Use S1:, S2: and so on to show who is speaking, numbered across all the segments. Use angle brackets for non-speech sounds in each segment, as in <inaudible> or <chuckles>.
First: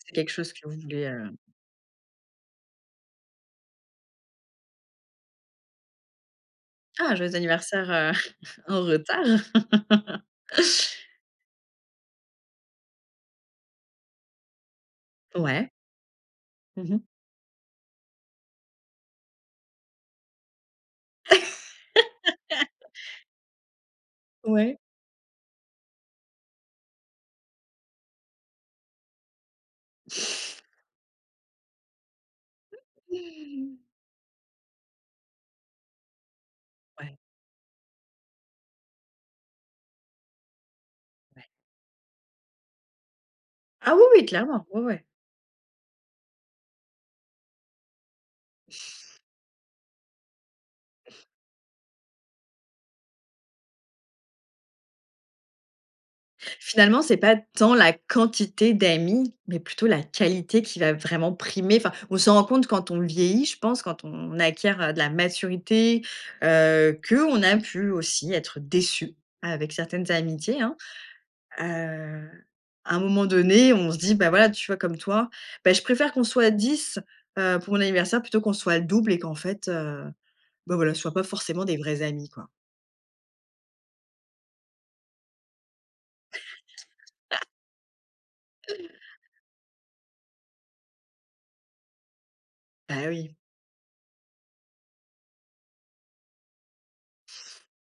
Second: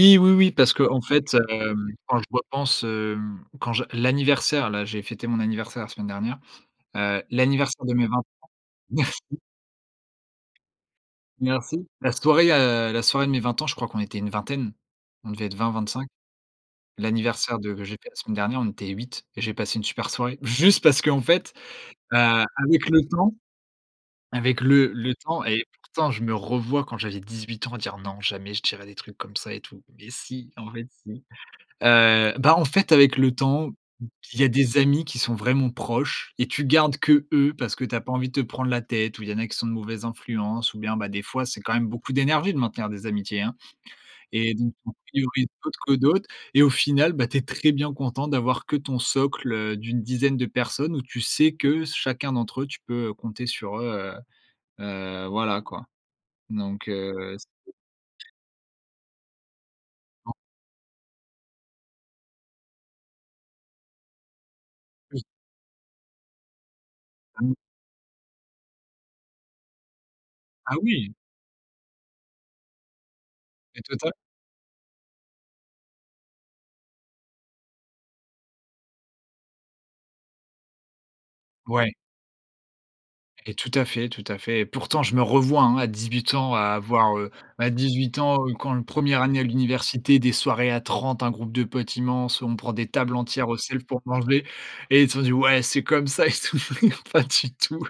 S1: C'est quelque
S2: oui, oui,
S1: chose que
S2: parce
S1: vous
S2: qu'en
S1: voulez, heu
S2: fait, hem, quand je repense, hem, quand je l'anniversaire là, j'ai fêté mon anniversaire la semaine dernière,
S1: Ah,
S2: heu,
S1: joyeux
S2: l'anniversaire
S1: anniversaire,
S2: de mes
S1: heu,
S2: 20 ans.
S1: <laughs> en
S2: Merci!
S1: retard. <laughs>
S2: Merci! La soirée, heu, la soirée de mes 20 ans je crois qu'on était une vingtaine. On devait être
S1: Ouais.
S2: 20-25.
S1: Mmh mh.
S2: L'anniversaire de que j'ai fait la semaine dernière, on était 8 et j'ai passé une super soirée. Juste parce qu'en fait, heu,
S1: <laughs>
S2: avec le temps, avec
S1: Ouais.
S2: le le temps et pourtant je me revois quand j'avais 18 ans dire: «Non, jamais je dirais des trucs comme ça et tout». Mais si, en fait si. Heu, bah, en fait, avec le temps, il y a des amis qui sont vraiment proches et tu gardes
S1: Ouais.
S2: qu'eux, parce que tu as pas envie de te prendre la tête, ou il y en a qui sont de mauvaise influence ou bien, bah, des
S1: Ouais.
S2: fois, c'est quand même beaucoup d'énergie de maintenir des amitiés, hein
S1: Ah, oui, oui,
S2: et
S1: clairement!
S2: donc
S1: Ouais,
S2: tu en
S1: ouais!
S2: priorises <unintelligible> que d'autres et au final, bah, tu es très bien content d'avoir que ton socle, heu, d'une dizaine de personnes où tu sais que s chacun d'entre eux, tu peux, heu, compter sur eux, heu heu, voilà quoi. Donc
S1: Finalement, c'est
S2: heu,
S1: pas
S2: s
S1: tant la
S2: <unintelligible>
S1: quantité d'amis, mais plutôt la
S2: <unintelligible>
S1: qualité qui va vraiment primer. Enfin on s'en rend compte quand on vieillit, je pense, quand on acquiert de la
S2: Oui!
S1: maturité, heu, qu'on
S2: Mmh.
S1: a pu aussi être déçu avec certaines amitiés hein.
S2: Ah oui!
S1: Heu, à un moment donné,
S2: Et
S1: on
S2: toi
S1: se
S2: tu
S1: dit,
S2: as
S1: bah voilà, tu vois comme toi: «Bah, je préfère qu'on soit 10, heu, pour mon anniversaire plutôt qu'on soit le double et qu'en fait, heu, bah voilà, ce soit pas forcément des
S2: Ouais.
S1: vrais amis, quoi».
S2: Et tout à fait, tout à fait. Et pourtant, je me revois, hein, à 18 ans, à avoir, heu bah, à 18 ans, heu, quand le
S1: <laughs>
S2: 1re année à l'université, des soirées à 30 un groupe de potes immense, on prend des
S1: Bah
S2: tables
S1: oui.
S2: entières au self pour manger et ils t'ont dit: «Ouais, c'est comme ça, et tout» <unintelligible> pas du tout.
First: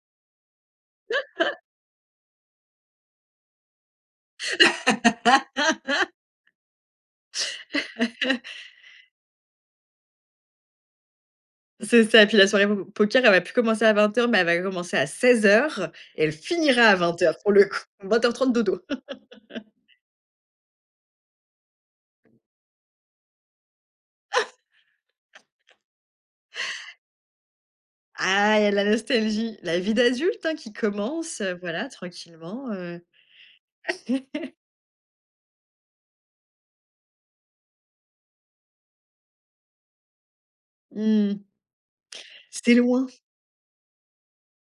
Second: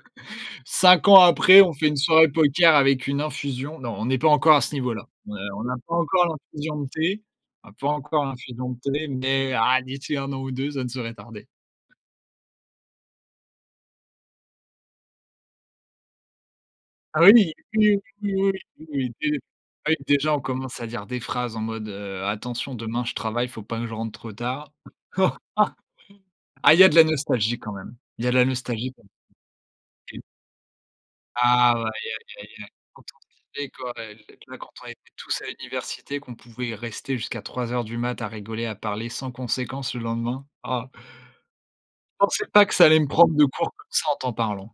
S2: 5 ans après,
S1: <chuckles>
S2: on fait une soirée poker avec une infusion. Non, on est pas encore à ce niveau là. Heu, on n'a pas
S1: <laughs>
S2: encore l'infusion de thé, on n'a pas encore
S1: <laughs>
S2: l'infusion de thé, mais ah, d'ici 1 an ou 2 ça ne saurait tarder.
S1: C'est ça et puis la soirée po po poker elle va plus commencer à 20:00 mais elle va commencer à 16:00 et elle finira à
S2: Ah
S1: vingt
S2: oui,
S1: heures pour
S2: oui.
S1: le coup,
S2: Oui,
S1: vingt heures
S2: oui,
S1: trente dodo.
S2: oui, oui de
S1: <laughs>
S2: ah oui déjà, on commence à dire des phrases en mode, heu: «Attention demain je travaille, il faut pas que je rentre trop tard». <chuckles>
S1: <chuckles>
S2: Ah il y a de la nostalgie quand même il y a de la
S1: Ah, il y a de la
S2: nostalgie quand même,
S1: nostalgie! La vie
S2: et
S1: d'adulte, hein, qui commence, heu,
S2: Ah
S1: voilà,
S2: ouais! Aïe, aïe, aïe.
S1: tranquillement heu.
S2: <unintelligible> Et quand, heu,
S1: <chuckles>
S2: <unintelligible> quand on était tous à l'université, qu'on pouvait rester jusqu'à 03:00 du mat' à rigoler, à parler sans conséquence le lendemain, ah!
S1: Mmh mh.
S2: Je pensais pas
S1: C'est
S2: que ça allait
S1: loin.
S2: me prendre de court, comme ça, en t'en parlant.